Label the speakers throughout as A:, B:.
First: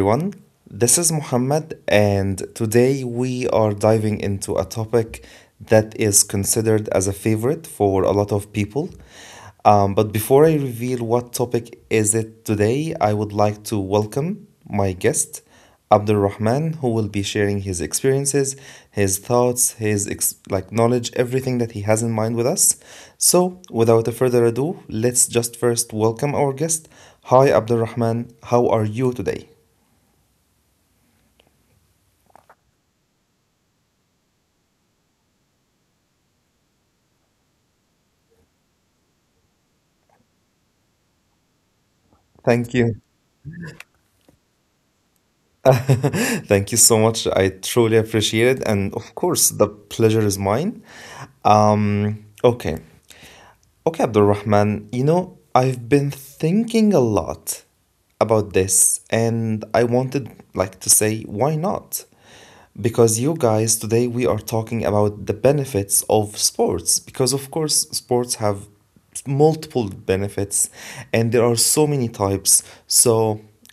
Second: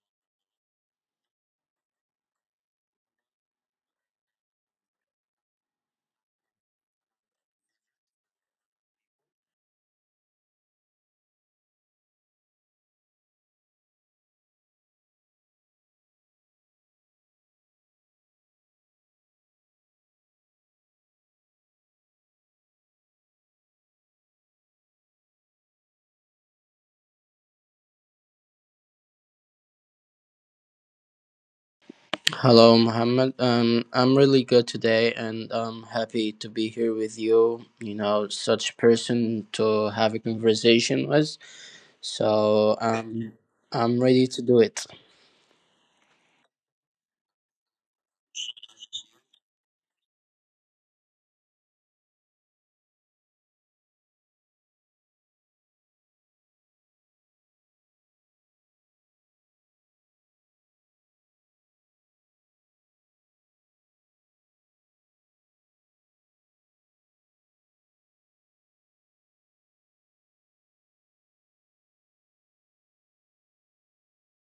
A: everyone. This is Muhammad, and today we are diving into a topic that is considered as a favorite for a lot of people. But before I reveal what topic is it today, I would like to welcome my guest, Abdul Rahman, who will be sharing his experiences, his thoughts, his like knowledge, everything that he has in mind with us. So, without a further ado, let's just first welcome our guest. Hi, Abdul Rahman. How are you today?
B: Hello, Mohammed. I'm really good today, and I'm happy to be here with you. You know, such person to have a conversation with. So
A: Thank
B: um,
A: you.
B: I'm ready to do it.
A: Thank you so much. I truly appreciate it. And of course, the pleasure is mine. Um, okay. Okay, Abdulrahman, you know, I've been thinking a lot about this and I wanted like to say, why not? Because you guys, today we are talking about the benefits of sports, because of course sports have multiple benefits and there are so many types, so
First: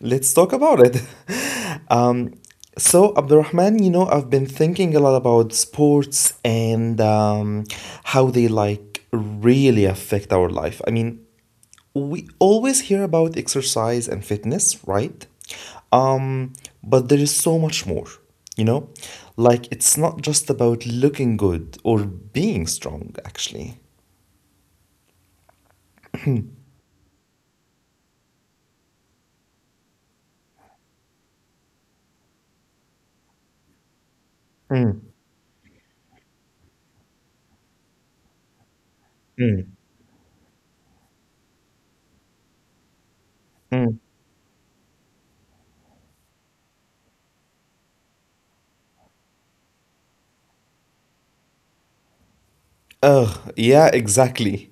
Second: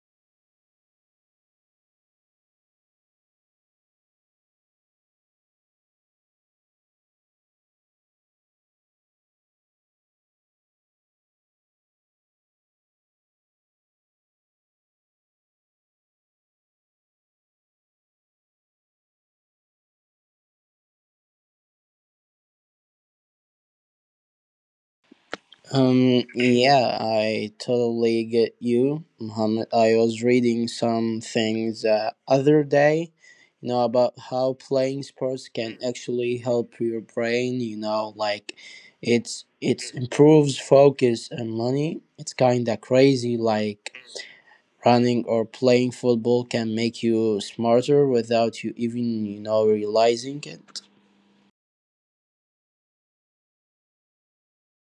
A: let's talk about it. um, so, Abdurrahman, you know, I've been thinking a lot about sports, and how they like really affect our life. I mean, we always hear about exercise and fitness, right? um, but there is so much more, you know, like it's not just about looking good or being strong, actually.
B: Yeah, I totally get you, Muhammad. I was reading some things other day, you know, about how playing
A: Mm.
B: sports can actually help your brain, you know, like it's improves focus and money. It's kind of crazy like
A: Mm.
B: running or playing football can make you smarter without you even, you know, realizing it.
A: Oh yeah, exactly.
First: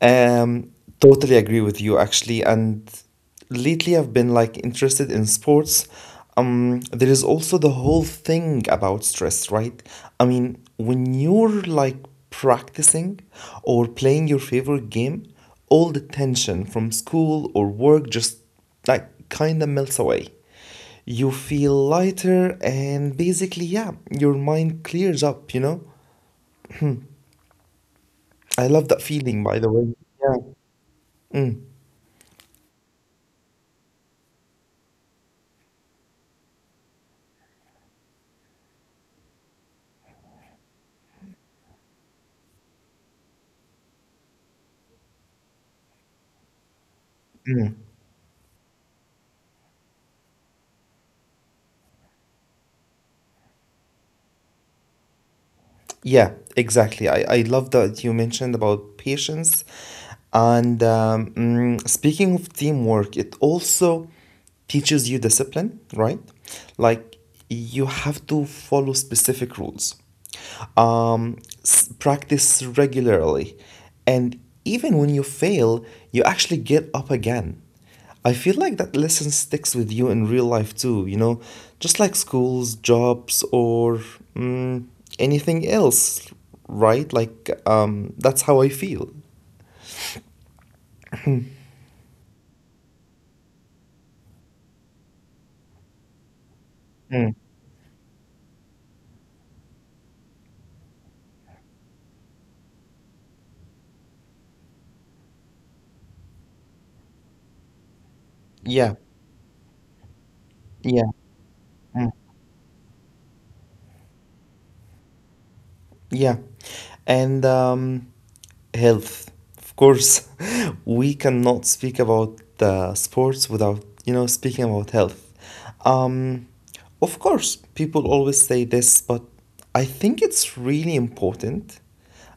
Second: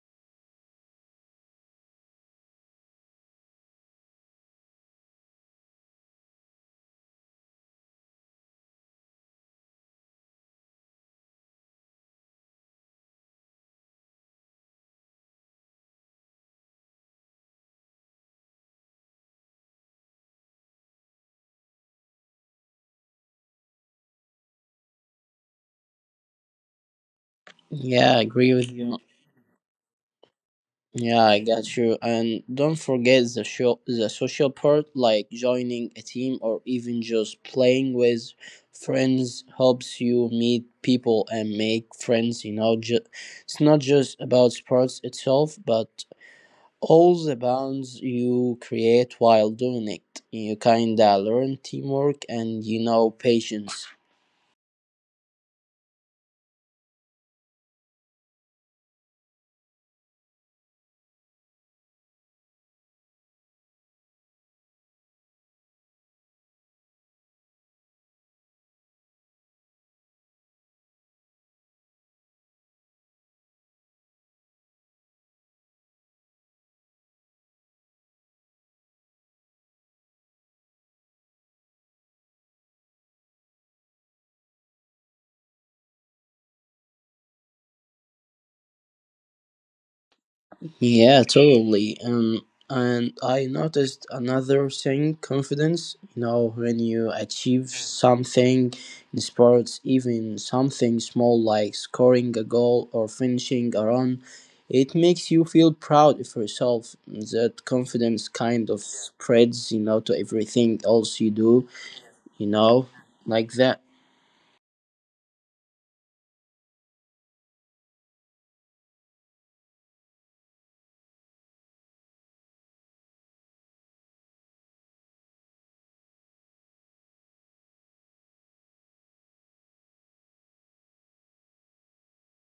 A: Um, Totally agree with you actually. And lately I've been like interested in sports. There is also the whole thing about stress, right? I mean, when you're like practicing or playing your favorite game, all the tension from school or work just like kind of melts away. You feel lighter and basically, yeah, your mind clears up, you know?
B: Yeah, I agree with
A: I
B: you.
A: love that feeling, by the way. Yeah.
B: Yeah, I got
A: Mm.
B: you. And don't forget the show, the social part, like joining a team or even just playing with friends helps you meet people and make friends. You know, it's not just about sports itself, but all the bonds you create while doing it. You kinda learn teamwork and you know patience.
A: Yeah, exactly. I love that you mentioned about patience. And speaking of teamwork, it also teaches you discipline, right? Like you have to follow specific rules, um, practice regularly. And even when you fail, you actually get up again. I feel like that lesson sticks with you in real life too, just like schools, jobs, or mm, anything else, right? Like, that's how I feel.
B: Yeah, totally. And I noticed another thing confidence. You know, when you
A: Mm.
B: achieve something in sports, even something small like scoring a goal or finishing a run, it makes you feel proud of yourself. That confidence kind of
A: Yeah,
B: spreads, you know, to everything else
A: yeah,
B: you do,
A: mm,
B: you know, like that.
A: yeah. And health, of course. We cannot speak about sports without speaking about health. Um, of course, people always say this, but I think it's really important.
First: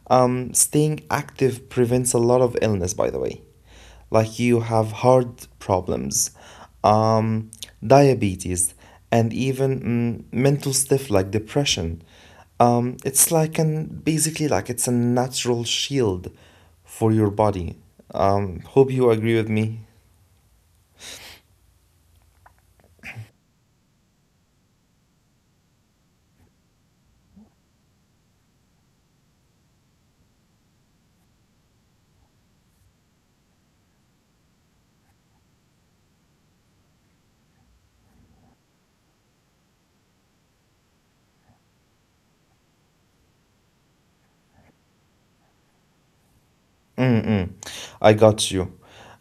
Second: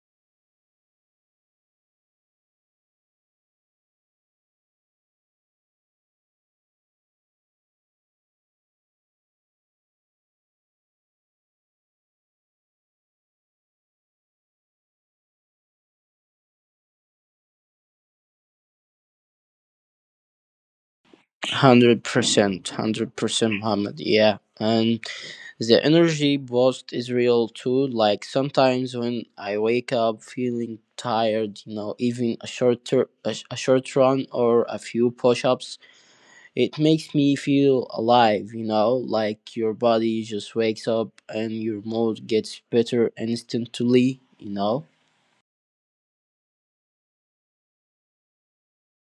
A: Staying active prevents a lot of illness, by the way. Like you have heart problems, um, diabetes, and even mental stuff like depression. It's like an Basically, like, it's a natural shield for your body. Hope you agree with me.
B: 100%, 100%, Muhammad. Yeah. And the energy boost is real too, like sometimes when I wake up feeling tired, you know, even a short tur- a, sh- a short run or a few push-ups, it makes me feel alive, you know, like your body just wakes up and your mood gets better instantly, you know.
A: Mm-mm. I got you.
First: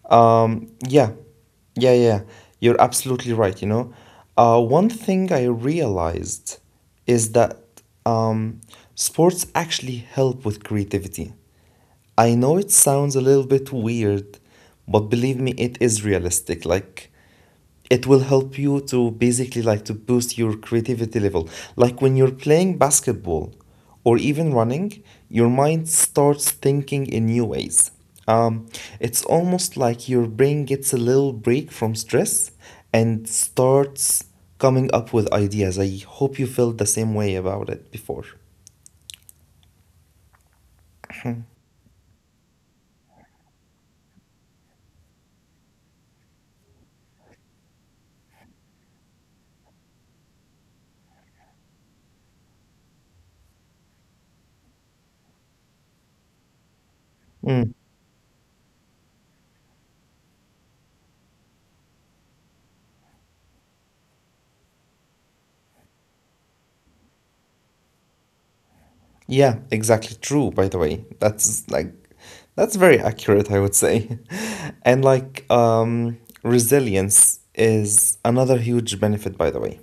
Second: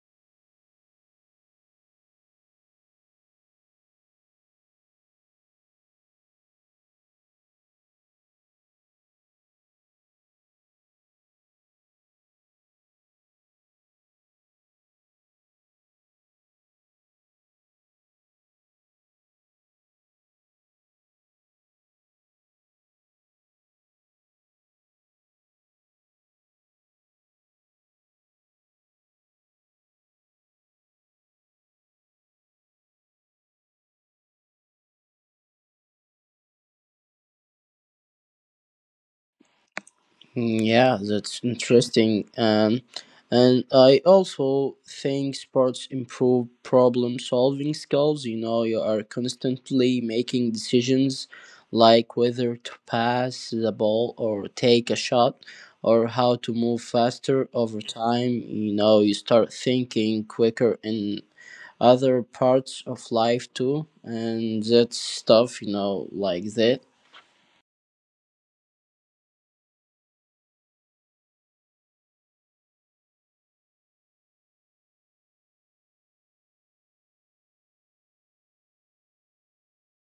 A: Yeah, yeah, yeah. Yeah. You're absolutely right. You know, one thing I realized is that um, sports actually help with creativity. I know it sounds a little bit weird, but believe me, it is realistic. Like, it will help you to basically like to boost your creativity level, like when you're playing basketball or even running, your mind starts thinking in new ways. um, it's almost like your brain gets a little break from stress and starts coming up with ideas. I hope you felt the same way about it before.
B: Mm, yeah, that's interesting. And I also think sports improve problem solving skills. You know, you are constantly making decisions like whether to pass the ball or take a shot or how to move faster over
A: Hmm.
B: time. You know, you start thinking quicker in other parts of life too. And that stuff, you know, like that.
A: Yeah, exactly true, by the way. That's very accurate, I would say. And, like, resilience is another huge benefit, by the way.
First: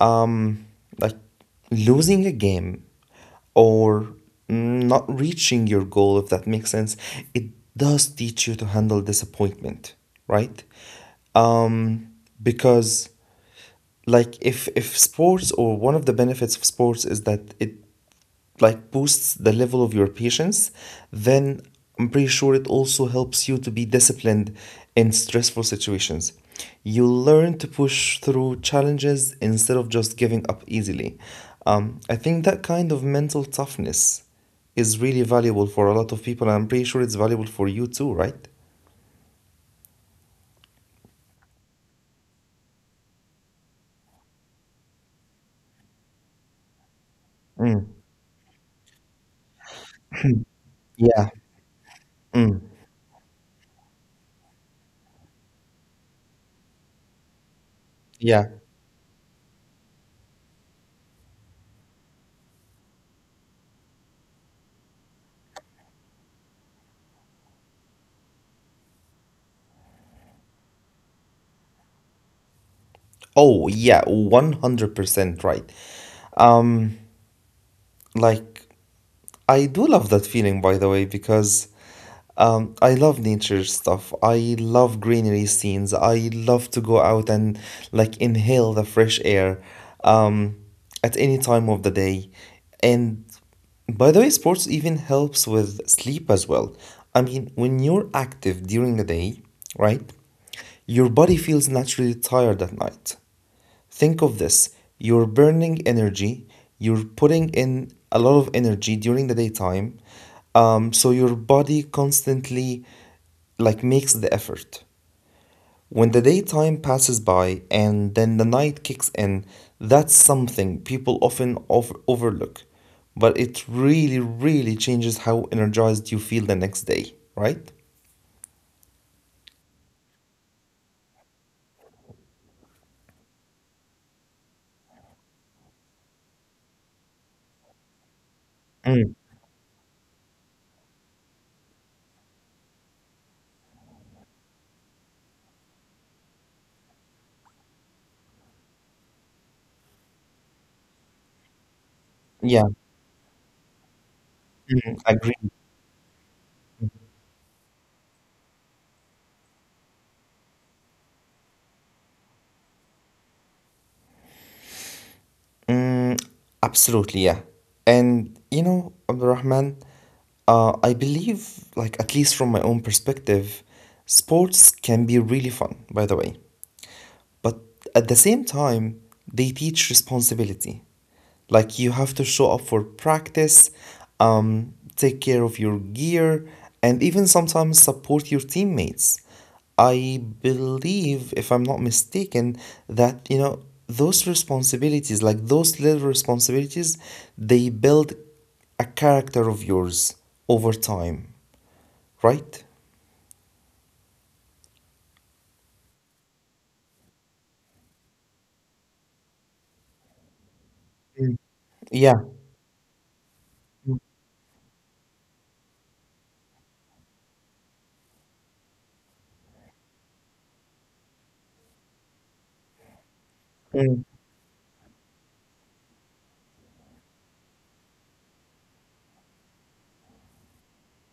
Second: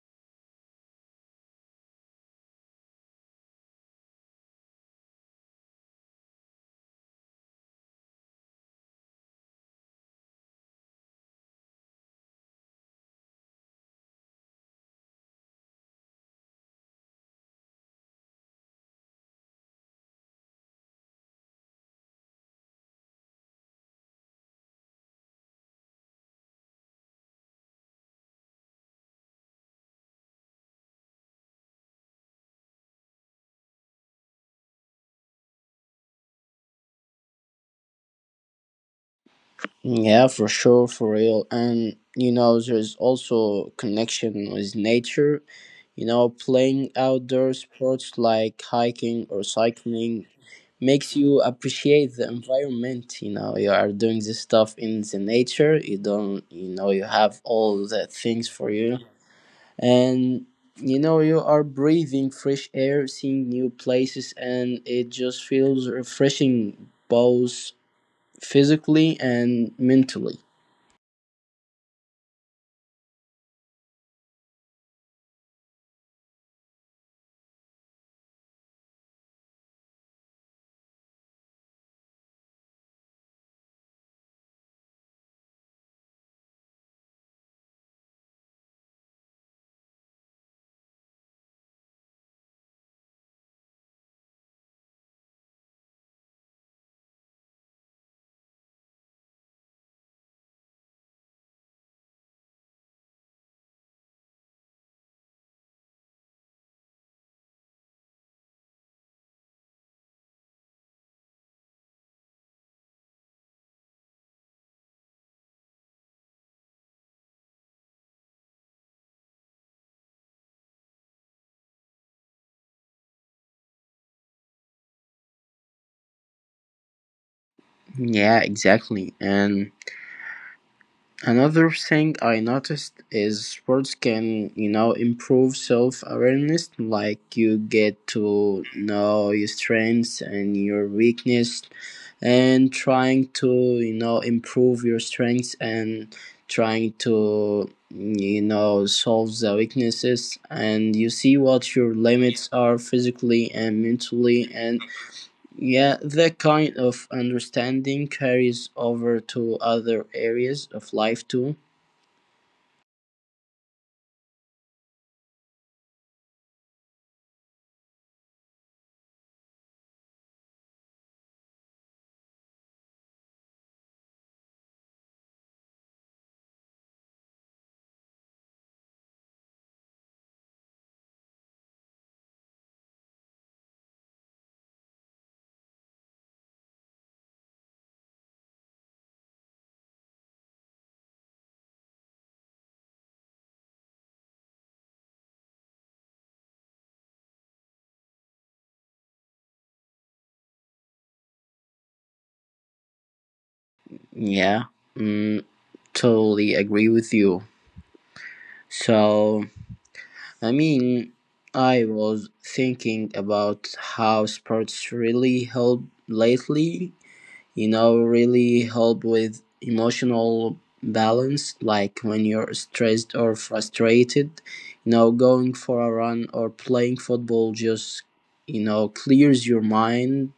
A: Um like losing a game or not reaching your goal, if that makes sense, it does teach you to handle disappointment, right? Um because, like, if sports, or one of the benefits of sports is that it like boosts the level of your patience, then I'm pretty sure it also helps you to be disciplined in stressful situations. You learn to push through challenges instead of just giving up easily. I think that kind of mental toughness is really valuable for a lot of people, and I'm pretty sure it's valuable for you too, right?
B: Yeah, for sure, for real. And you know, there's also connection with nature. You know, playing outdoor
A: Mm,
B: sports like hiking or cycling
A: yeah,
B: makes you appreciate the environment. You know, you are doing this stuff in the nature. You don't, you know, you have all the
A: yeah.
B: things for you, and you know, you are breathing fresh air, seeing new places, and it just feels refreshing, both physically and mentally.
A: Oh, yeah, 100% right. Like, I do love that feeling, by the way, because I love nature stuff. I love greenery scenes. I love to go out and like inhale the fresh air um, at any time of the day. And by the way, sports even helps with sleep as well. I mean, when you're active during the day, right, your body feels naturally tired at night. Think of this: you're burning energy, you're putting in a lot of energy during the daytime, so your body constantly like makes the effort. When the daytime passes by and then the night kicks in, that's something people often overlook, but it really, really changes how energized you feel the next day, right?
B: Yeah, exactly. And another thing I noticed is sports can, you know, improve self awareness. Like you get
A: Mm,
B: to know your strengths and your weakness, and trying to, you know, improve your strengths and trying to, you know, solve the weaknesses. And you see what your
A: yeah,
B: limits are physically and mentally,
A: mm,
B: and
A: agree.
B: yeah, that kind of understanding carries over to other areas of life too.
A: Mm, absolutely, yeah. And you know, Abdurrahman, I believe, like at least from my own perspective, sports can be really fun, by the way. But at the same time, they teach responsibility. Like you have to show up for practice, take care of your gear, and even sometimes support your teammates. I believe, if I'm not mistaken, that those responsibilities, like those little responsibilities, they build a character of yours over time, right?
B: Yeah, mm, totally agree with you. So, I
A: Mm.
B: mean,
A: Yeah.
B: I was thinking about how sports really help lately. You know, really help with emotional balance like when you're stressed or frustrated, you know, going for a run or playing football just, you know, clears your mind.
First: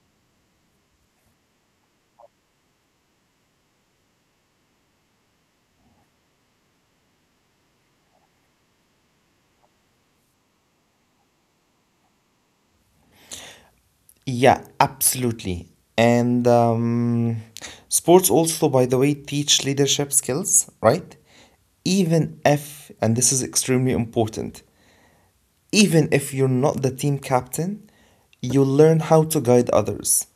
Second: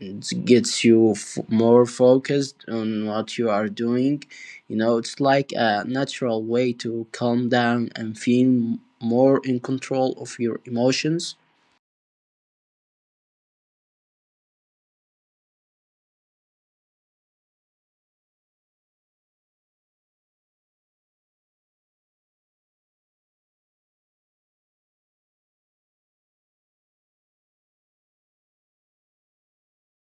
B: It gets you more focused on what you are doing. You know, it's like a natural way to calm down and feel more in control of your emotions.
A: Yeah, absolutely. And sports also, by the way, teach leadership skills, right? Even if, and this is extremely important, even if you're not the team captain, you learn how to guide others,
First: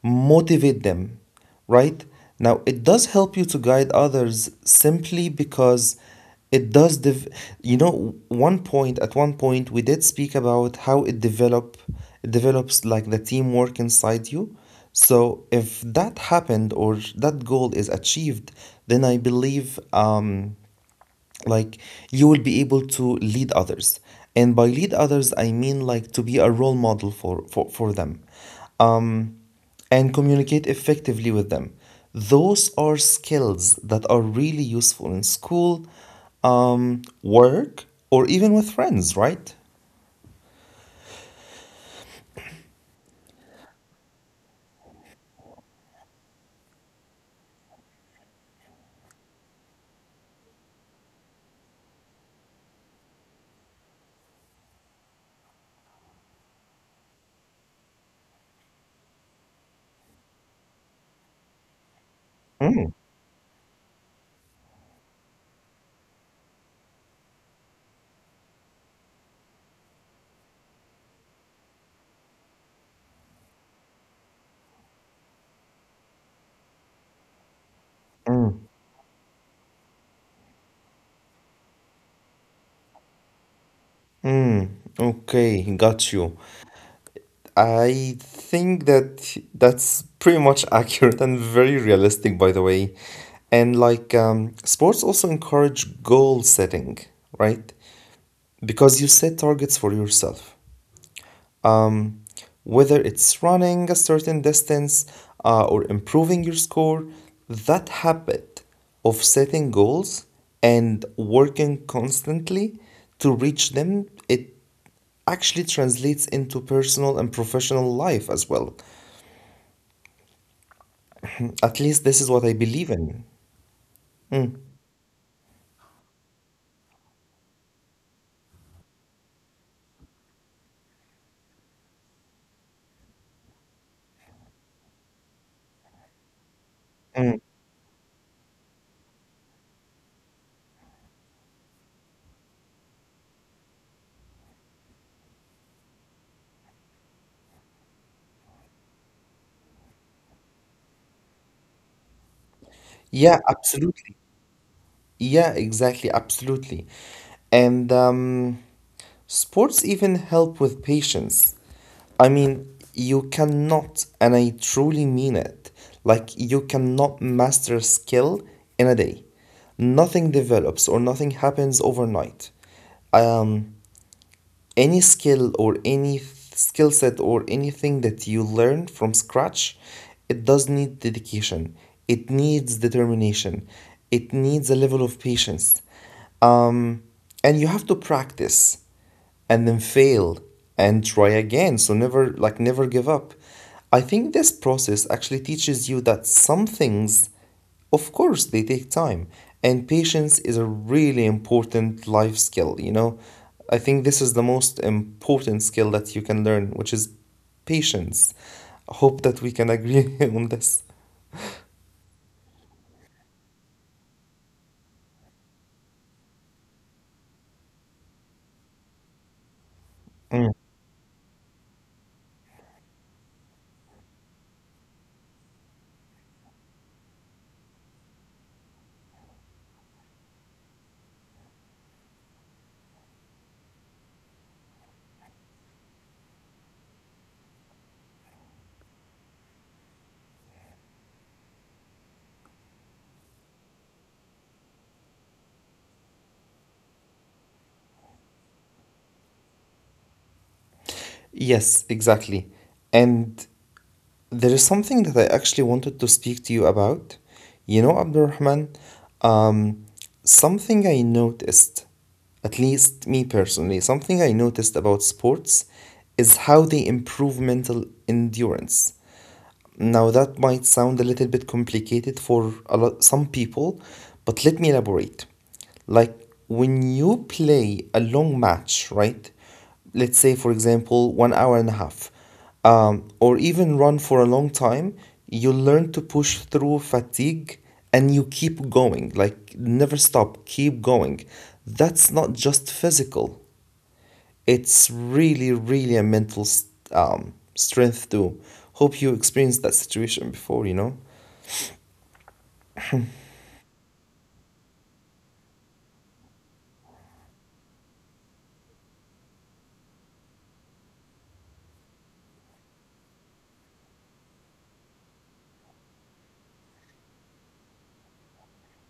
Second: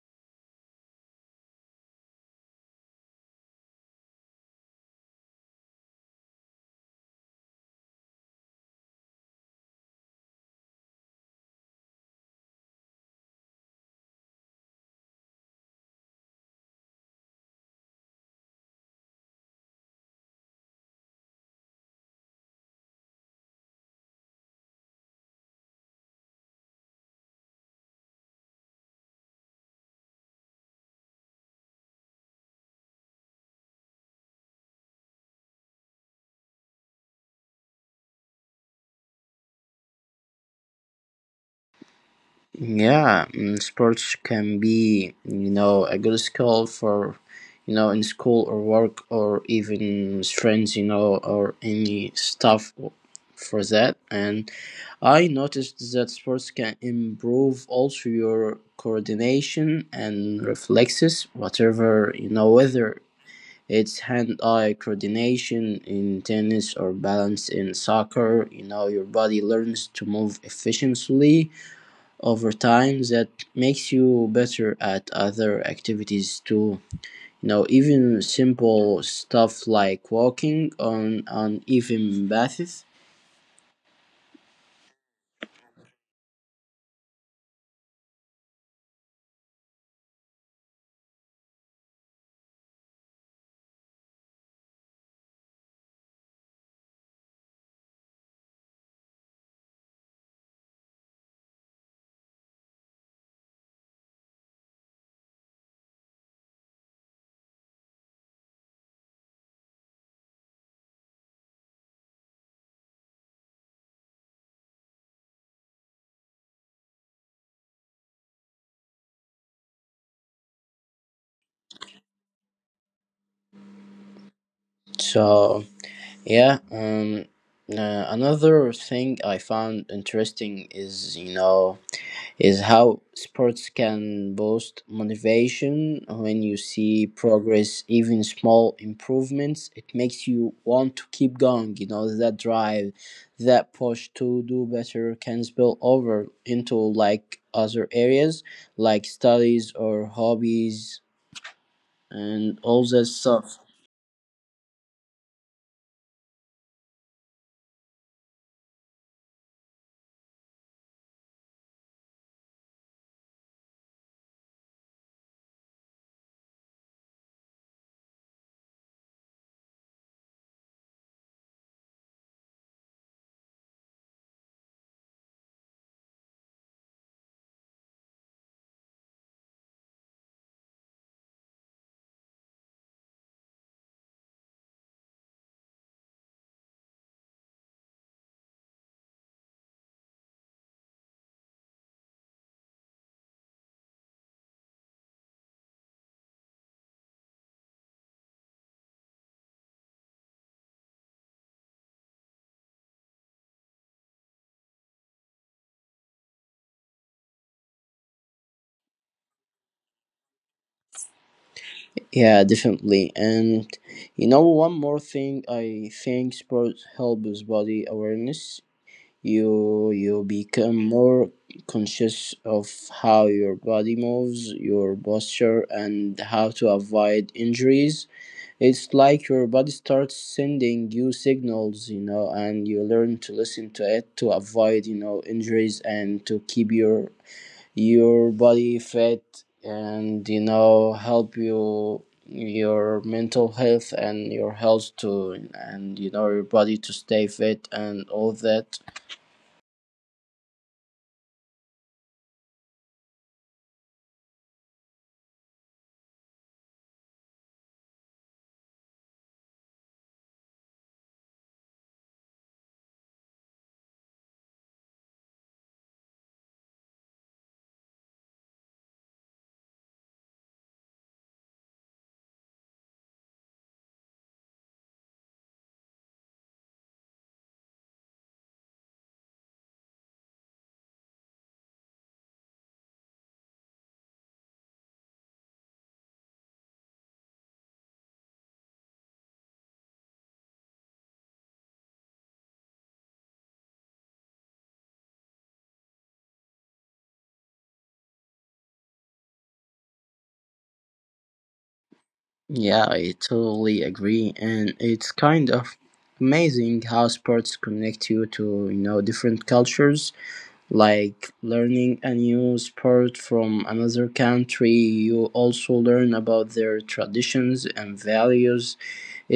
A: motivate them, right? Now, it does help you to guide others simply because it does, dev- you know, at one point, we did speak about how it develops like the teamwork inside you. So if that happened or that goal is achieved, then I believe like you will be able to lead others, and by lead others I mean like to be a role model for them, um, and communicate effectively with them. Those are skills that are really useful in school, work, or even with friends, right?
B: Yeah, mm, sports can be, you know, a good skill for, you know, in school or work or even friends, you know, or any stuff for that. And I noticed that sports can improve also your coordination and reflexes, whatever, you know, whether it's hand-eye coordination in tennis or balance in soccer, you know, your body learns to move efficiently over time. That makes you better at other activities too, you know, even simple stuff like walking on uneven paths.
A: Mm, okay, got you. I think that that's pretty much accurate and very realistic, by the way. And, like, sports also encourage goal setting, right? Because you set targets for yourself. Um, Whether it's running a certain distance or improving your score, that habit of setting goals and working constantly to reach them, it actually translates into personal and professional life as well. At least this is what I believe in.
B: So yeah, another thing I found interesting is, you know, is how sports can boost motivation. When you see
A: Mm.
B: progress, even small improvements, it makes you want to keep going. You know, that drive, that push to do better can spill over into like other areas, like studies or hobbies and all that
A: Yeah,
B: stuff.
A: absolutely. Yeah, exactly, absolutely. And sports even help with patience. I mean, you cannot, and I truly mean it, like you cannot master a skill in a day. Nothing develops or nothing happens overnight. Um, any skill or any skill set or anything that you learn from scratch, it does need dedication. It needs determination. It needs a level of patience. Um, and you have to practice and then fail and try again. So never, like, never give up. I think this process actually teaches you that some things, of course, they take time, and patience is a really important life skill. I think this is the most important skill that you can learn, which is patience. I hope that we can agree on this.
B: Yeah, definitely. And you know, one more thing, I think sports helps body awareness. You
A: Mm.
B: become more conscious of how your body moves, your posture, and how to avoid injuries. It's like your body starts sending you signals, you know, and you learn to listen to it to avoid, you know, injuries and to keep your body fit, and you know, help you your mental health and your health too, and you know, your body to stay fit and all that.
A: Yes, exactly. And there is something that I actually wanted to speak to you about. You know, Abdurrahman, um, something I noticed, at least me personally, something I noticed about sports is how they improve mental endurance. Now, that might sound a little bit complicated for some people, but let me elaborate. Like when you play a long match, right? Let's say, for example, one hour and a half, or even run for a long time, you learn to push through fatigue and you keep going. Like, never stop, keep going. That's not just physical, it's really, really a mental strength too. Hope you experienced that situation before, you know?
B: Yeah, I totally agree, and it's kind of amazing how sports connect you to, you know, different cultures. Like learning a new sport from another country, you also learn about their traditions and values.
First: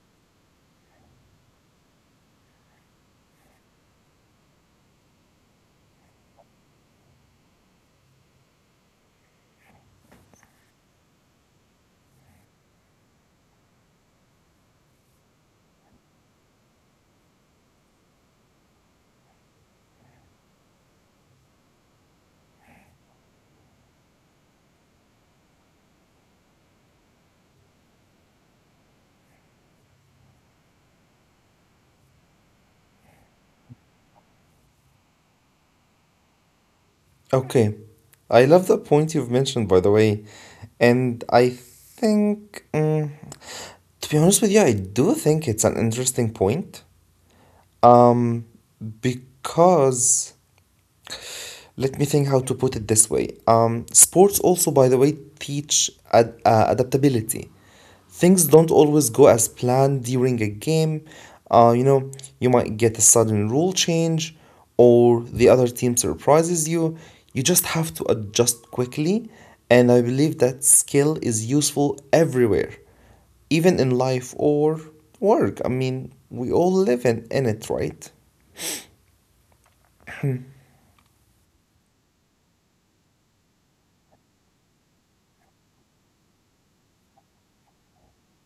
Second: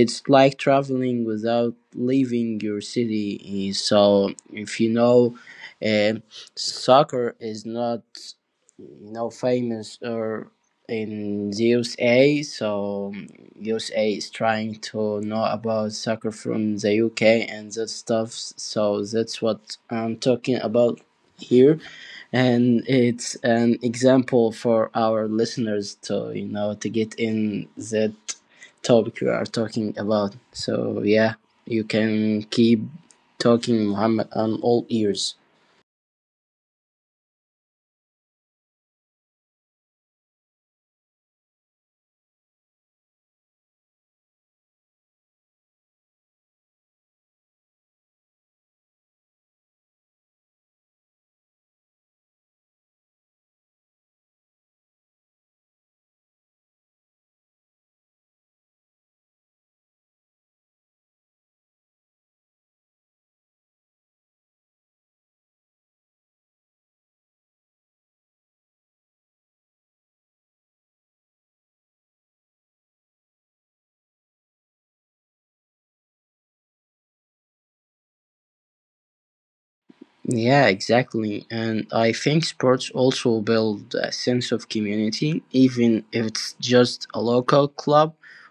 B: It's like traveling without leaving your city. So if you know, uh, soccer is not, you know, famous or in the USA. So USA is trying to know about soccer from the UK and that stuff. So that's what I'm talking about here, and it's an example for our listeners to, you know, to get in that topic we are talking about. So yeah, you can keep talking, Muhammad, I'm all ears.
A: Okay. I love the point you've mentioned, by the way. And I think, to be honest with you, I do think it's an interesting point. Um, because let me think how to put it this way. Sports also, by the way, teach adaptability. Things don't always go as planned during a game. You know, you might get a sudden rule change, or the other team surprises you. Just have to adjust quickly, and I believe that skill is useful everywhere, even in life or work. I mean, we all live in it, right?
B: Yeah, exactly. And I think sports also build a sense of community, even if it's just a local club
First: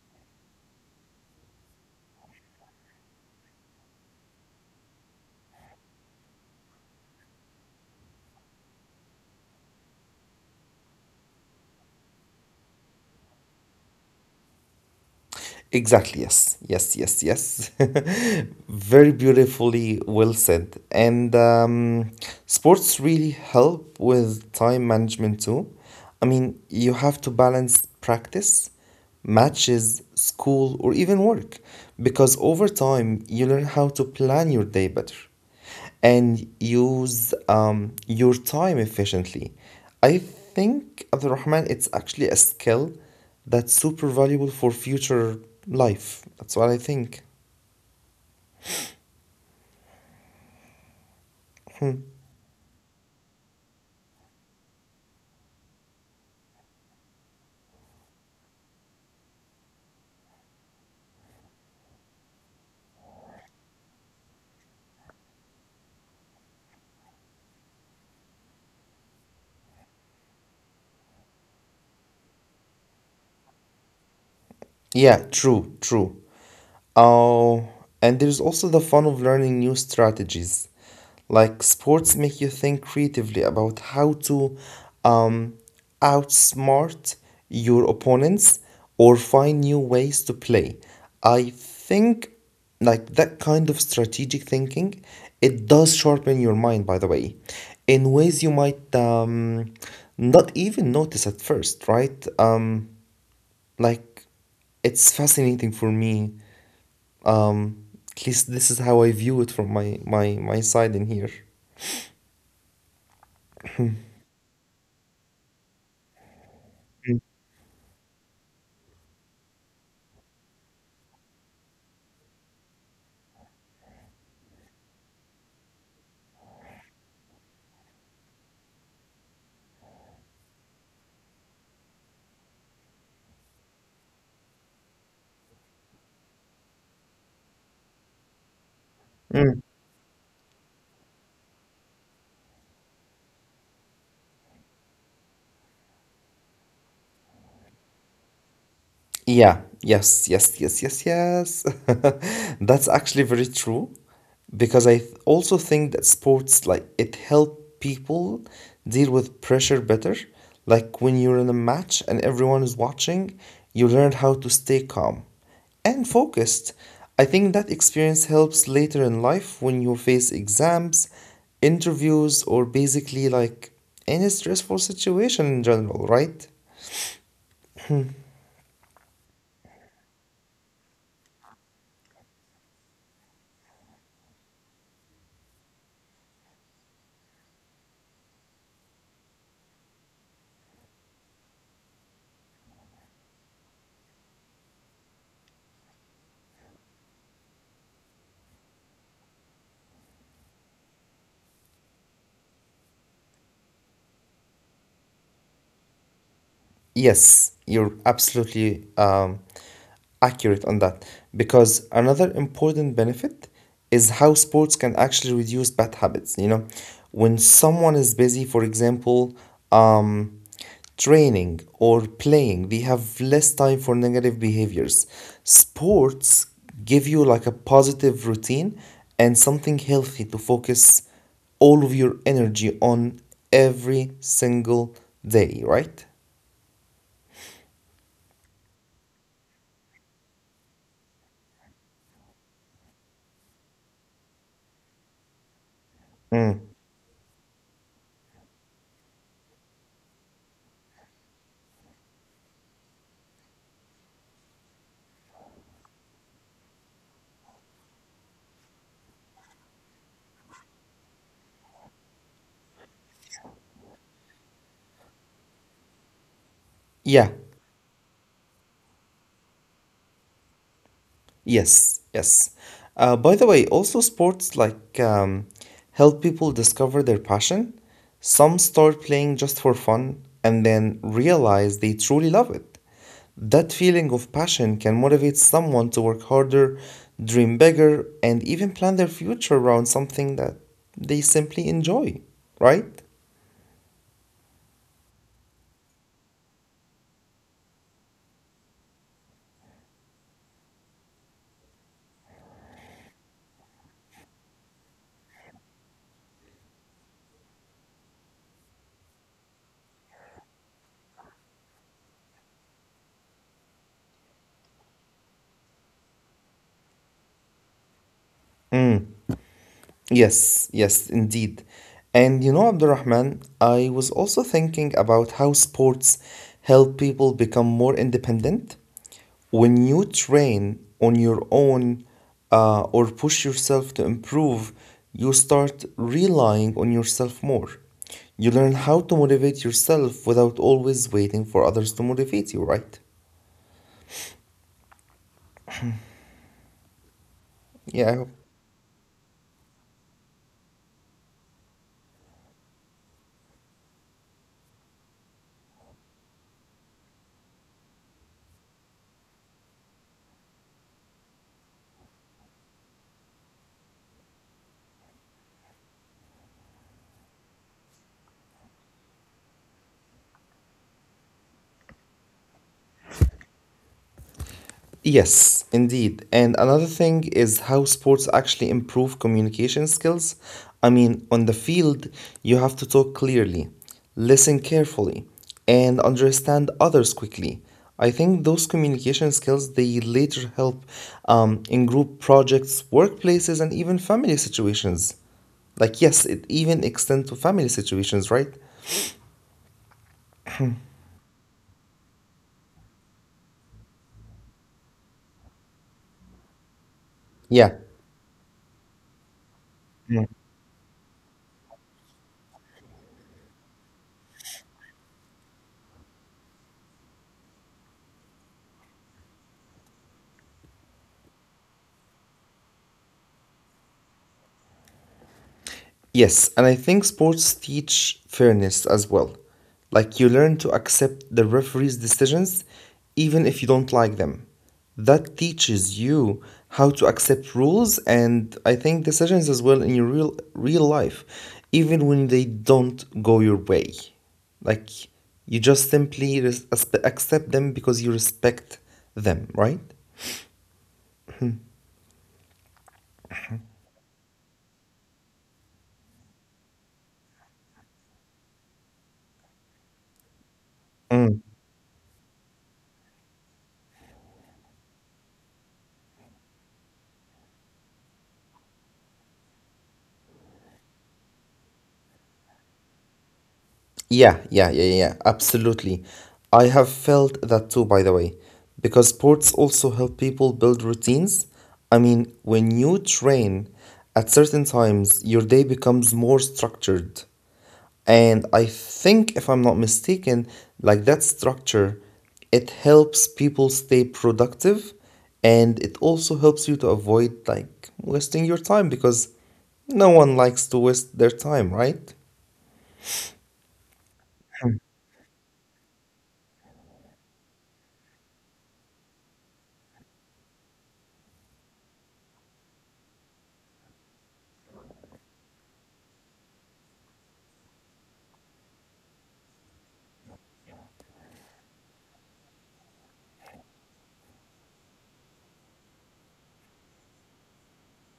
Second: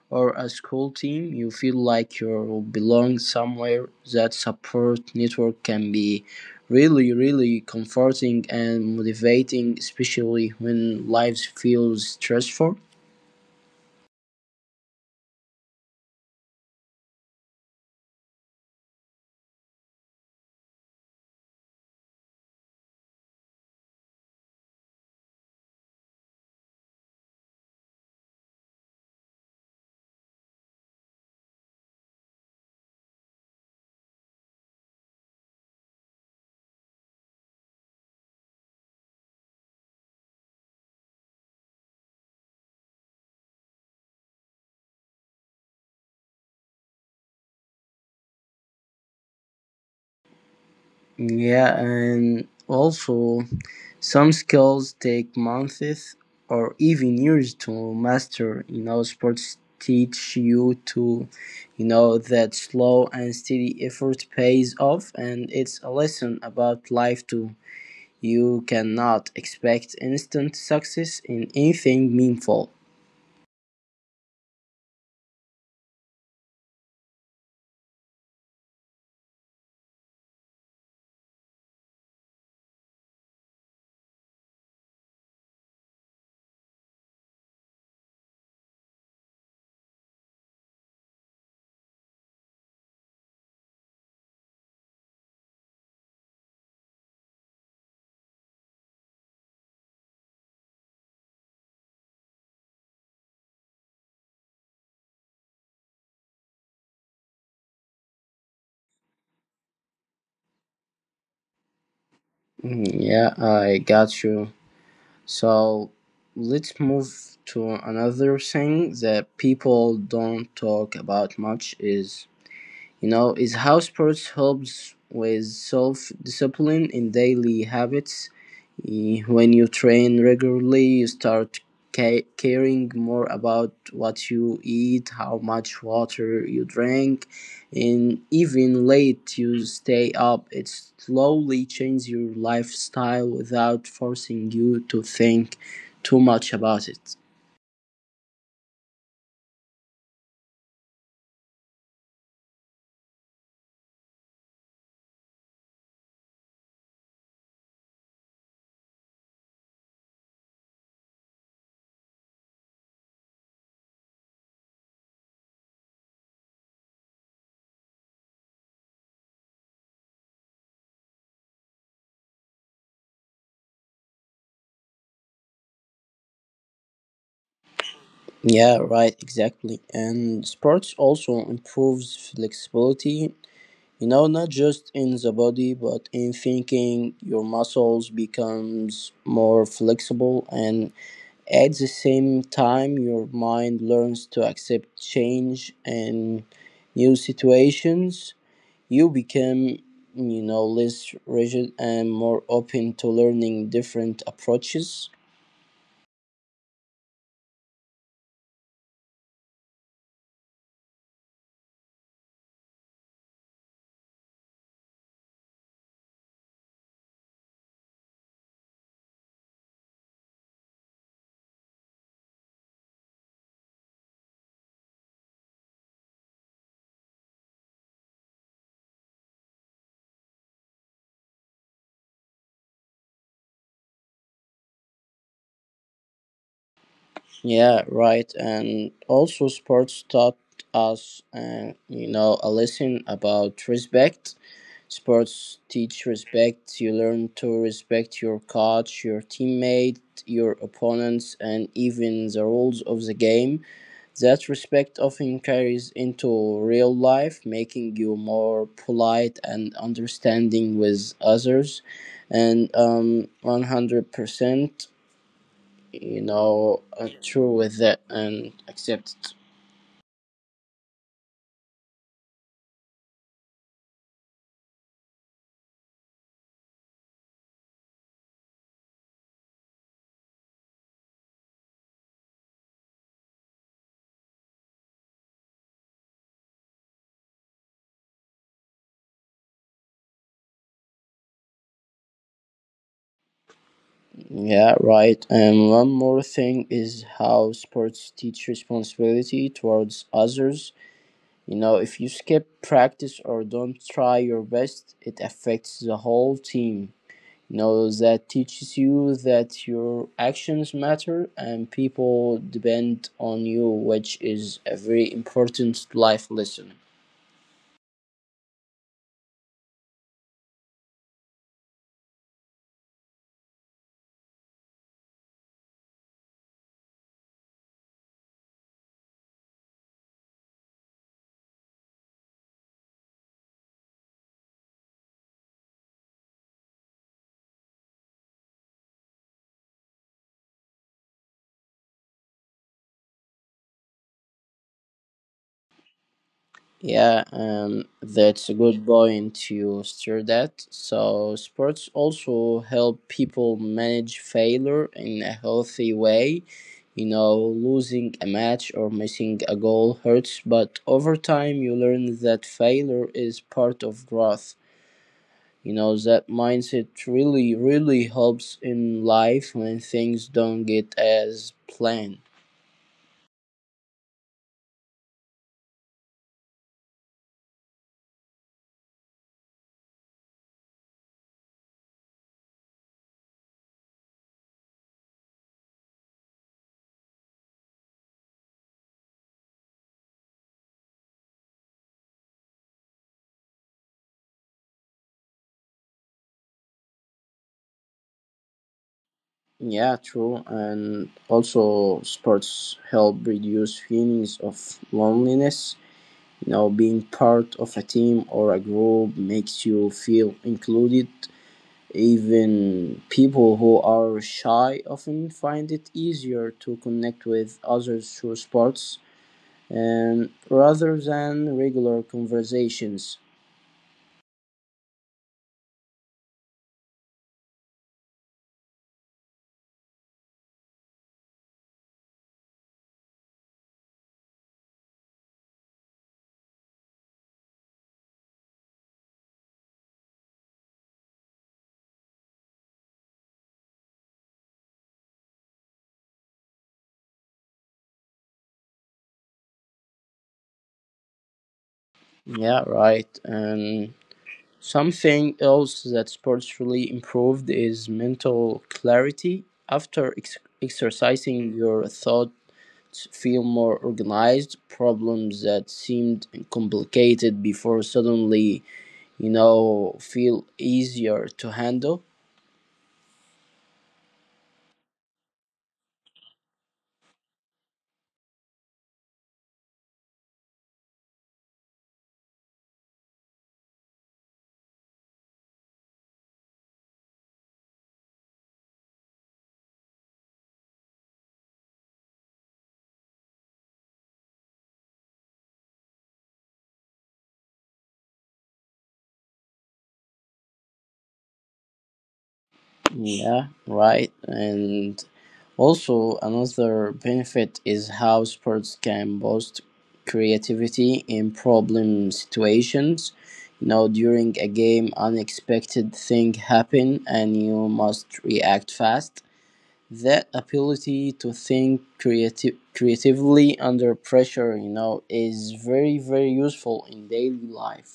B: or a school team. You feel like you belong somewhere. That support network can be really, really comforting and motivating, especially when life feels stressful.
A: Exactly, yes, yes, yes, yes. Very beautifully well said. And sports really help with time management too. I mean, you have to balance practice, matches, school, or even work, because over time you learn how to plan your day better and use your time efficiently. I think, Abdul Rahman, it's actually a skill that's super valuable for future life. That's what I think. Hmm.
B: Yeah, and also some skills take months or even years to master. You know, sports teach you to, you know, that slow and steady effort pays off, and it's a lesson about life too. You cannot expect instant success in anything meaningful.
A: Yeah, true, true. Oh, and there's also the fun of learning new strategies. Like sports make you think creatively about how to um, outsmart your opponents or find new ways to play. I think that kind of strategic thinking, it does sharpen your mind, by the way, in ways you might not even notice at first, right? Like it's fascinating for me, um, at least this is how I view it from my side in here.
B: Mm, yeah, I got you. So let's move to another thing that people don't talk about much is, you know, is how sports helps with self-discipline in daily habits. Eh, when you train regularly, you start caring more about what you eat, how much water you drink, and even
A: Mm.
B: late you stay up. It slowly changes your lifestyle without forcing you to think too much about it.
A: Yeah, yes, yes, yes, yes, yes. That's actually very true because also think that sports like it help people deal with pressure better. Like when you're in a match and everyone is watching, you learn how to stay calm and focused. I think that experience helps later in life when you face exams, interviews, or basically like any stressful situation in general, right?
B: Yeah, right, exactly. And sports also improves flexibility, you know, not just in the body but in thinking. Your muscles becomes more flexible, and at the same time your mind learns to accept change and new situations. You become, you know, less rigid and more open to learning different approaches.
A: Yes, you're absolutely accurate on that. Because another important benefit is how sports can actually reduce bad habits. You know, when someone is busy, for example, um, training or playing, they have less time for negative behaviors. Sports give you like a positive routine and something healthy to focus all of your energy on every single day, right?
B: Yeah, right. And also sports taught us you know a lesson about respect. Sports teach
A: Mm.
B: respect. You learn to respect your coach, your teammate, your opponents, and even the rules of the game. That respect often carries into real life, making you more polite and understanding with others. And 100%, you know,
A: Yeah,
B: true with that and accepted.
A: yes, yes. By the way, also sports like help people discover their passion. Some start playing just for fun and then realize they truly love it. That feeling of passion can motivate someone to work harder, dream bigger, and even plan their future around something that they simply enjoy, right?
B: Yeah, right. And one more thing is how sports teach responsibility towards others. You know, if you skip practice or don't try your best, it affects the whole team. You know, that teaches you that your actions matter and people depend on you, which is a very important life lesson.
A: Yes, yes, indeed. And you know, Abdurrahman, I was also thinking about how sports help people become more independent. When you train on your own, or push yourself to improve, you start relying on yourself more. You learn how to motivate yourself without always waiting for others to motivate you, right?
B: Yeah,
A: Yeah.
B: that's a good point you stirred that. So sports also help people manage failure in a healthy way. You know, losing a match or missing a goal hurts, but over time you learn that failure is part of growth. You know, that mindset really, really helps in life when things don't get as planned.
A: Yes, indeed. And another thing is how sports actually improve communication skills. I mean, on the field, you have to talk clearly, listen carefully, and understand others quickly. I think those communication skills they later help, in group projects, workplaces, and even family situations. Like, yes, it even extends to family situations, right?
B: Yeah, true. And also, sports help reduce feelings of loneliness. You know, being part
A: Yeah.
B: of a team or a group makes you feel included. Even people who are shy often find it easier to connect with others through sports and rather than regular conversations.
A: Yes, and I think sports teach fairness as well. Like you learn to accept the referee's decisions even if you don't like them. That teaches you how to accept rules and I think decisions as well in your real real life, even when they don't go your way. Like you just simply accept them because you respect them, right?
B: Yeah, right. And something else that sports really improved is mental clarity. After exercising, your thoughts feel more organized. Problems that seemed complicated before suddenly, you know, feel easier to handle.
A: Yeah, yeah, yeah, yeah, yeah, absolutely. I have felt that too, by the way, because sports also help people build routines. I mean, when you train at certain times, your day becomes more structured. And I think, if I'm not mistaken, that structure, it helps people stay productive and it also helps you to avoid like wasting your time because no one likes to waste their time, right?
B: Yeah, right. And also, another benefit is how sports can boost creativity in problem situations. You know, during a game, unexpected thing happen and you must react fast. That ability to think creatively under pressure, you know, is very very useful in daily life.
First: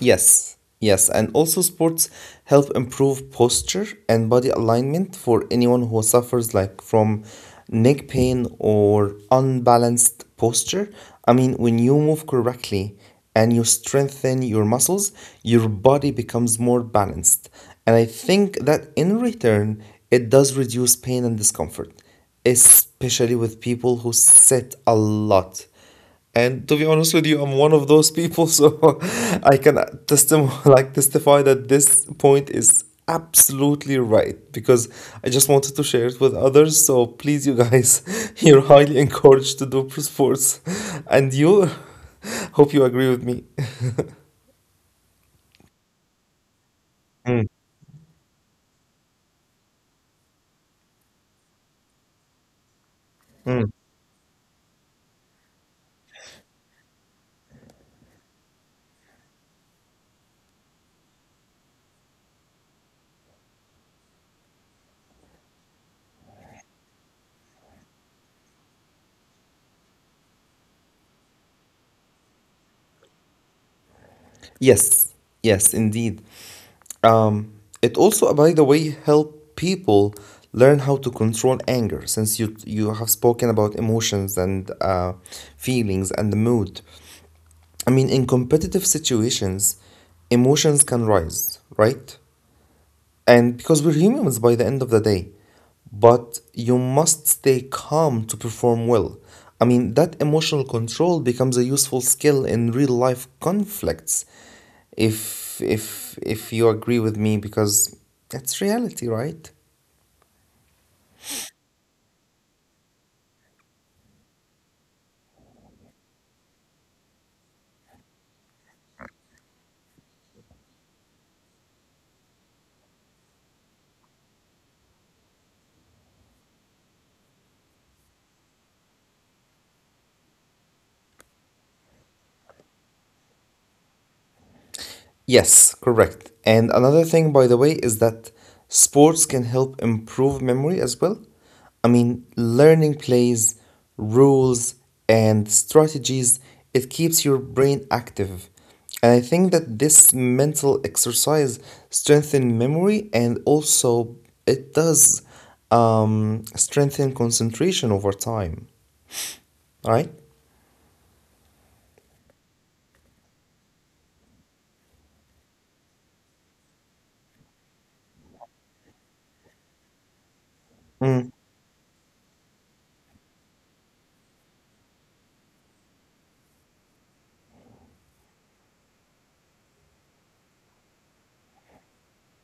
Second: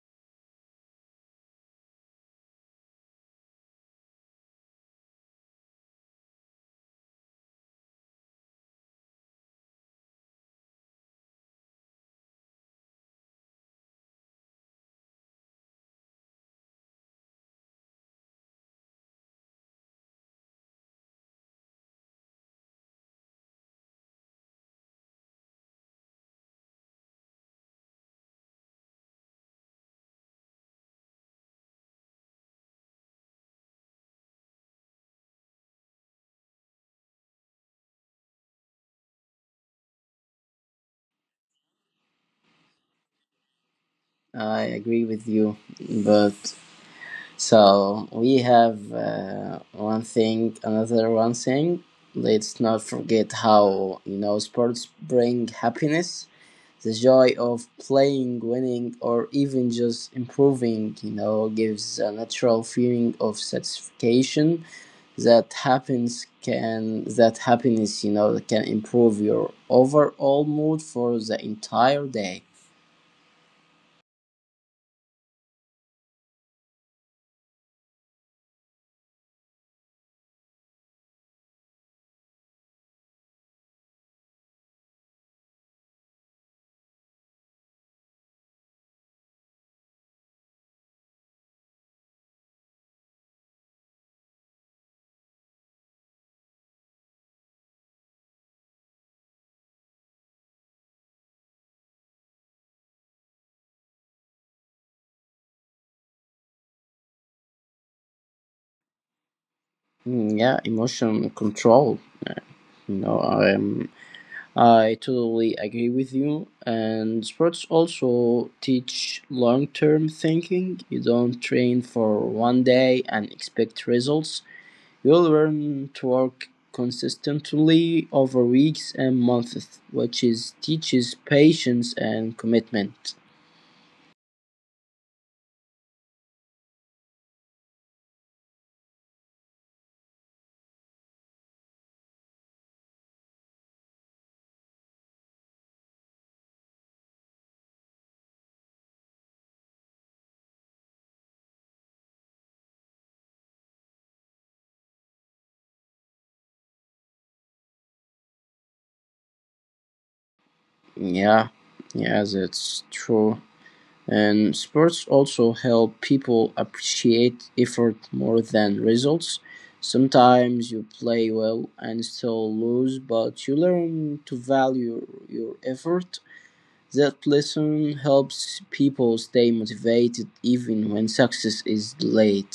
A: Yes, yes, and also sports help improve posture and body alignment for anyone who suffers like from neck pain or unbalanced posture. I mean, when you move correctly and you strengthen your muscles, your body becomes more balanced. And I think that in return, it does reduce pain and discomfort, especially with people who sit a lot. And to be honest with you, I'm one of those people, so I can like testify that this point is absolutely right because I just wanted to share it with others. So please, you guys, you're highly encouraged to do pro sports, and you hope you agree with me.
B: I agree with you, but
A: Mm,
B: so we have one thing, another one thing. Let's not forget how,
A: mm.
B: you know, sports bring happiness, the joy of playing, winning, or even just improving. You know, gives a natural feeling of satisfaction that happens can that happiness, you know, can improve your overall mood for the entire day.
A: Yes, yes, indeed. Um, it also, by the way, help people learn how to control anger since you have spoken about emotions and feelings and the mood. I mean, in competitive situations, emotions can rise, right? And because we're humans by the end of the day, but you must stay calm to perform well. I mean, that emotional control becomes a useful skill in real life conflicts. If you agree with me because that's reality, right?
B: Mm, yeah, emotion control. You know, I'm. I totally agree with you. And sports also teach long term thinking. You don't train for one day and expect results. You learn to work consistently over weeks and months, which is teaches patience and commitment.
A: Yes, correct. And another thing, by the way, is that sports can help improve memory as well. I mean, learning plays, rules, and strategies, it keeps your brain active. And I think that this mental exercise strengthens memory and also it does, strengthen concentration over time. All right?
B: Yeah, yeah, that's true. And sports also help people appreciate effort more than results. Sometimes you play
A: Mm.
B: well and still lose, but you learn to value your effort. That lesson helps people stay motivated even when success is delayed.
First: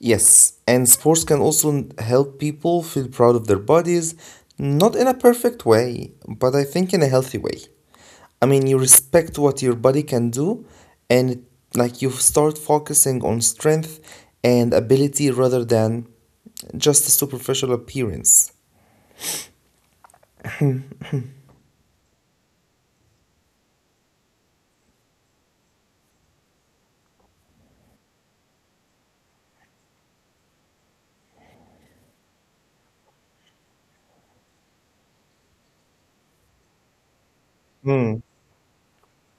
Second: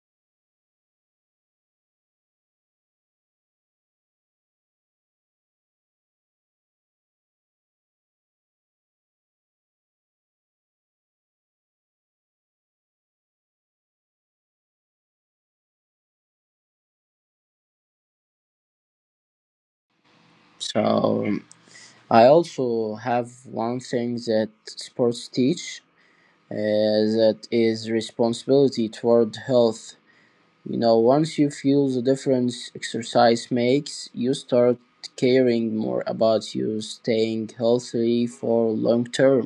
A: Yes, and sports can also help people feel proud of their bodies, not in a perfect way, but I think in a healthy way. I mean, you respect what your body can do, and like you start focusing on strength and ability rather than just a superficial appearance.
B: So, I also have one thing that sports teach that is responsibility toward health. You know, once you feel the difference exercise makes, you start caring more about you staying healthy for long term.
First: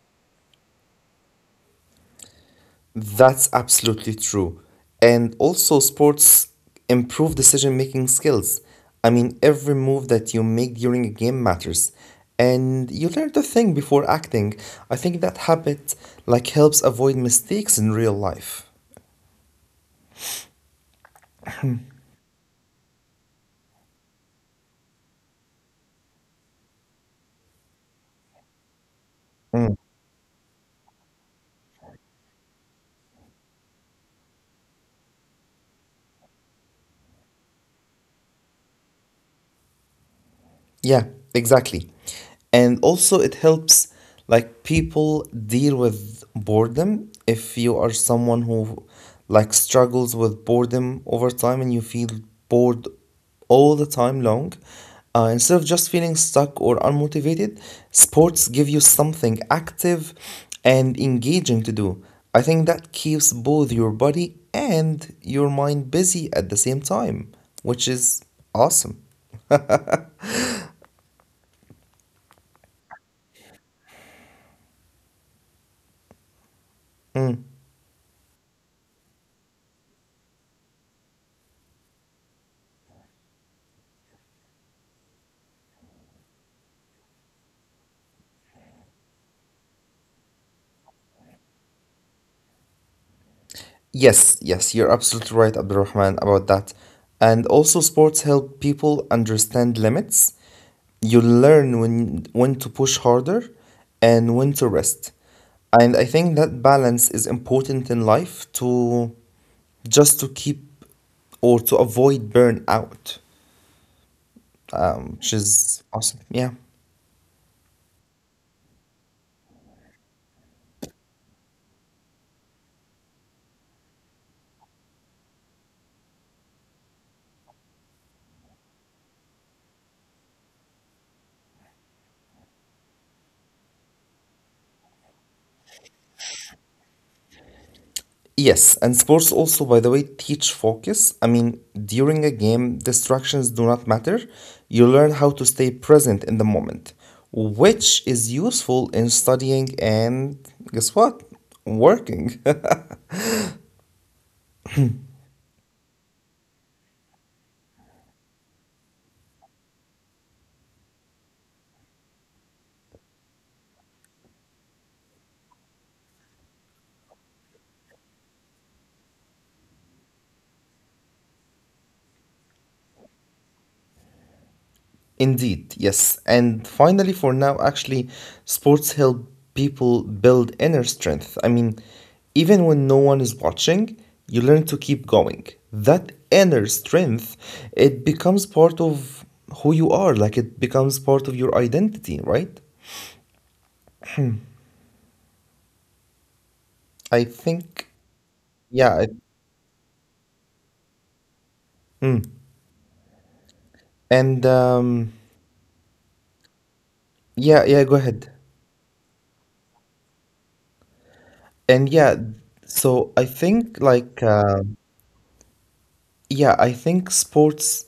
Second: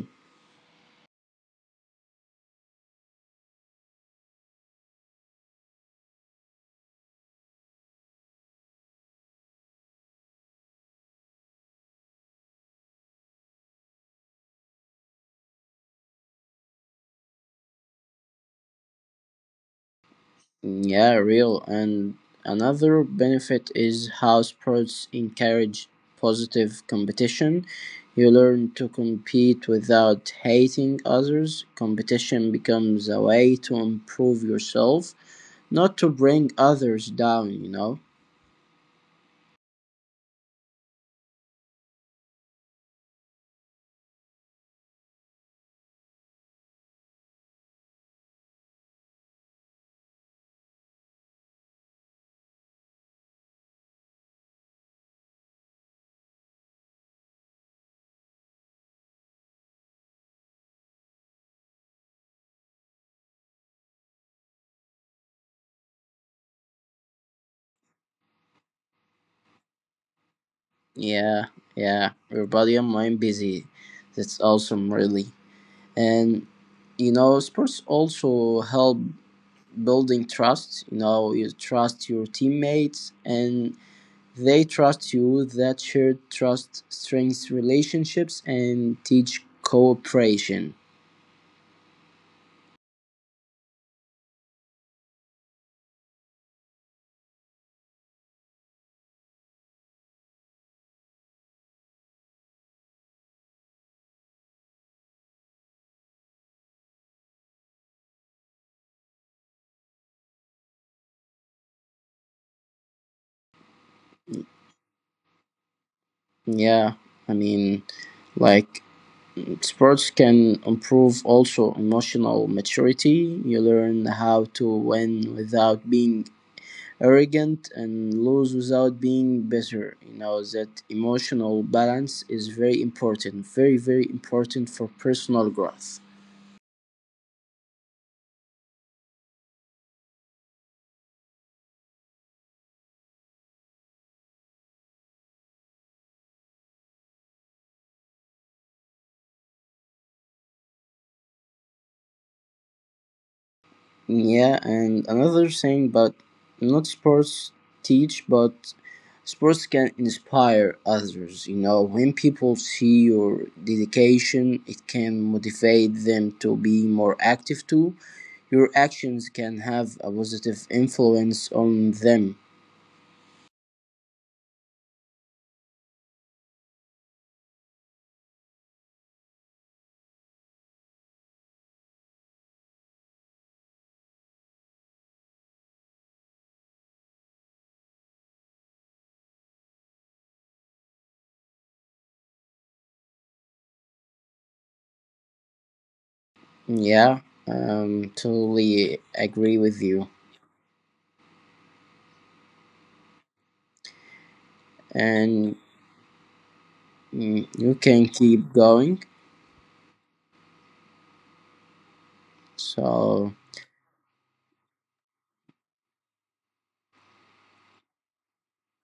A: That's absolutely true. And also, sports improve decision making skills. I mean, every move that you make during a game matters. And you learn to think before acting. I think that habit like helps avoid mistakes in real life.
B: Yeah, real. And another benefit is how sports encourage positive competition. You learn to
A: Mm.
B: compete without hating others. Competition becomes a way to improve yourself, not to bring others down, you know.
A: Yeah, exactly. And also, it helps like people deal with boredom. If you are someone who like struggles with boredom over time and you feel bored all the time long, instead of just feeling stuck or unmotivated, sports give you something active and engaging to do. I think that keeps both your body and your mind busy at the same time, which is awesome.
B: Yeah, yeah. Your body and mind busy. That's awesome, really. And you know, sports also help building trust. You know, you trust your teammates, and they trust you. That shared trust strengthens relationships and teach cooperation.
A: Yes, yes, you're absolutely right, Abdurrahman, about that. And also, sports help people understand limits. You learn when to push harder and when to rest. And I think that balance is important in life to just to keep or to avoid burnout, which is awesome. Yeah.
B: Yeah, I mean, like sports can improve also emotional maturity. You learn how to win without being arrogant and lose without being bitter. You know that emotional balance is very important, very very important for personal growth.
A: Yes, and sports also, by the way, teach focus. I mean, during a game, distractions do not matter. You learn how to stay present in the moment, which is useful in studying and guess what? Working.
B: Yeah, and another thing, but not sports teach, but sports can inspire others. You know, when people see your dedication, it can motivate them to be more active too. Your actions can have a positive influence on them.
A: Indeed, yes. And finally, for now, actually, sports help people build inner strength. I mean, even when no one is watching, you learn to keep going. That inner strength, it becomes part of who you are, like it becomes part of your identity, right?
B: Yeah,
A: I think,
B: totally
A: yeah.
B: agree with you.
A: Mm. And
B: And mm, you can keep
A: yeah, yeah, go
B: going.
A: ahead. And yeah,
B: So.
A: so I think yeah, I think sports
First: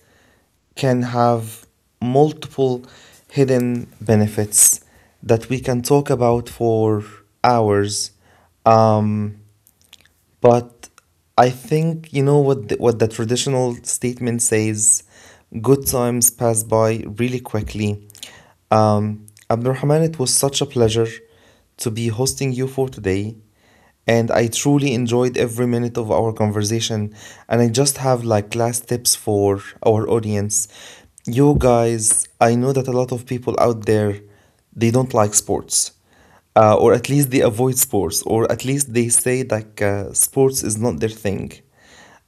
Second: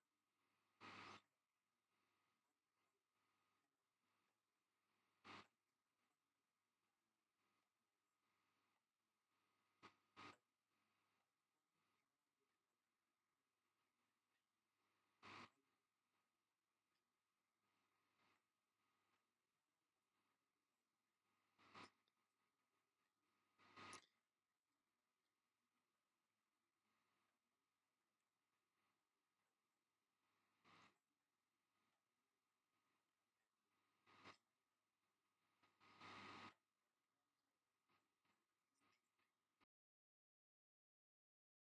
A: can have multiple hidden benefits that we can talk about for hours. Um, but I think you know what what the traditional statement says. Good times pass by really quickly. Abdurrahman, it was such a pleasure to be hosting you for today, and I truly enjoyed every minute of our conversation. And I just have like last tips for our audience. You guys, I know that a lot of people out there they don't like sports, or at least they avoid sports, or at least they say like, sports is not their thing.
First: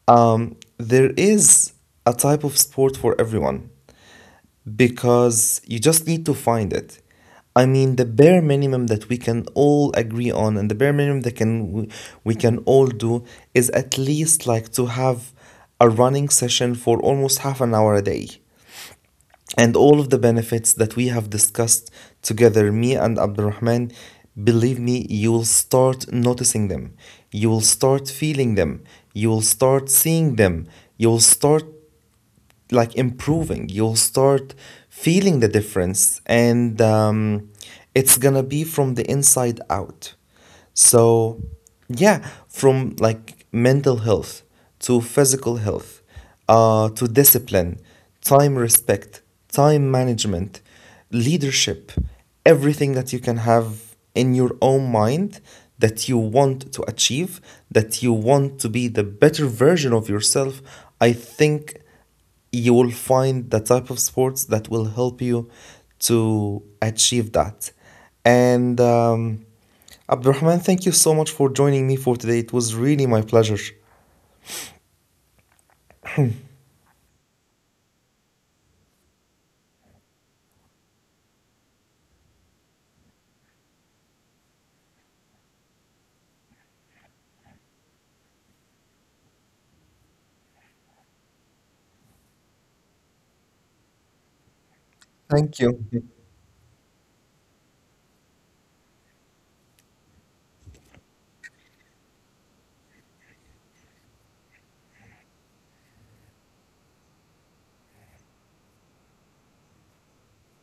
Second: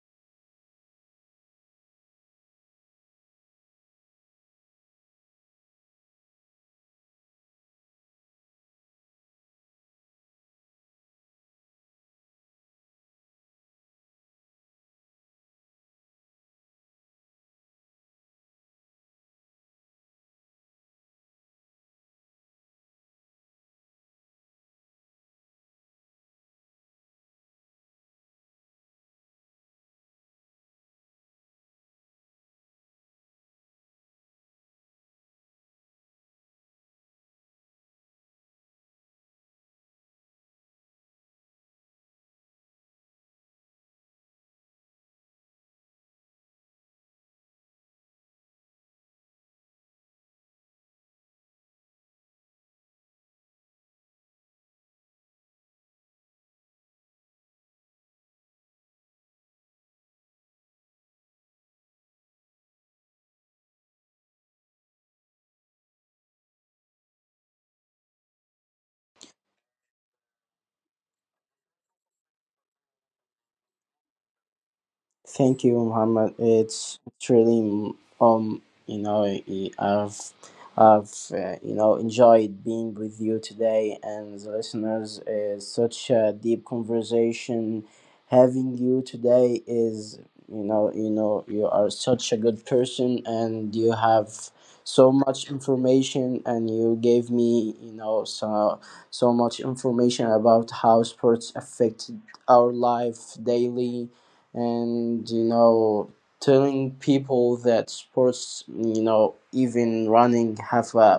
A: There is a type of sport for everyone because you just need to find it. I mean, the bare minimum that we can all agree on, and the bare minimum that we can all do is at least like to have a running session for almost half an hour a day, and all of the benefits that we have discussed together, me and Abdurrahman, believe me, you will start noticing them. You will start feeling them. You will start seeing them. You will start like improving. You'll start feeling the difference, and it's gonna be from the inside out. So, yeah, from like mental health to physical health, to discipline, time respect, time management, leadership, everything that you can have in your own mind that you want to achieve, that you want to be the better version of yourself, I think you will find the type of sports that will help you to achieve that. And Abdurrahman, thank you so much for joining me for today. It was really my pleasure.
B: Thank you, Muhammad. It's really mm, um you know, I've you know, enjoyed being with you today and the listeners. It's such a deep conversation. Having you today is, you know, you know, you are such a good person and you have so much
A: Thank
B: information,
A: you.
B: and you gave me, you know, so so much information about how sports affect our life daily, and you know, telling people that sports, you know, even running half a,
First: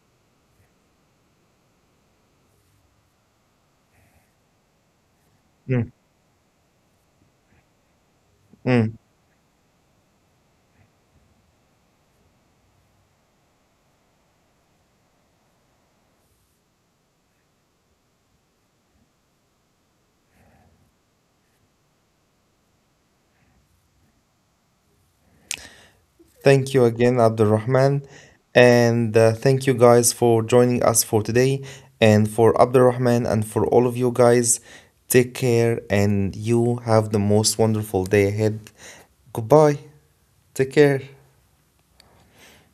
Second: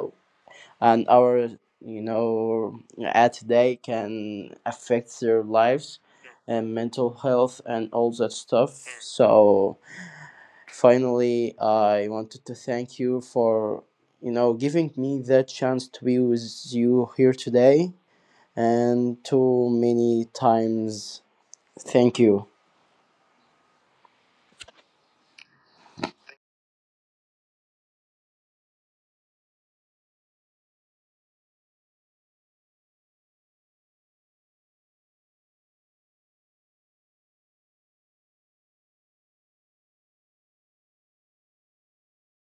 B: an hour, you know, at a day can affect their
A: Mm,
B: lives and mental health and all that stuff.
A: mm.
B: So finally I wanted to thank you for, you know, giving me that chance to be with you here today, and too many times, thank you.
A: Thank you again, Abdurrahman. And thank you guys for joining us for today. And for Abdurrahman and for all of you guys, take care and you have the most wonderful day ahead. Goodbye. Take care.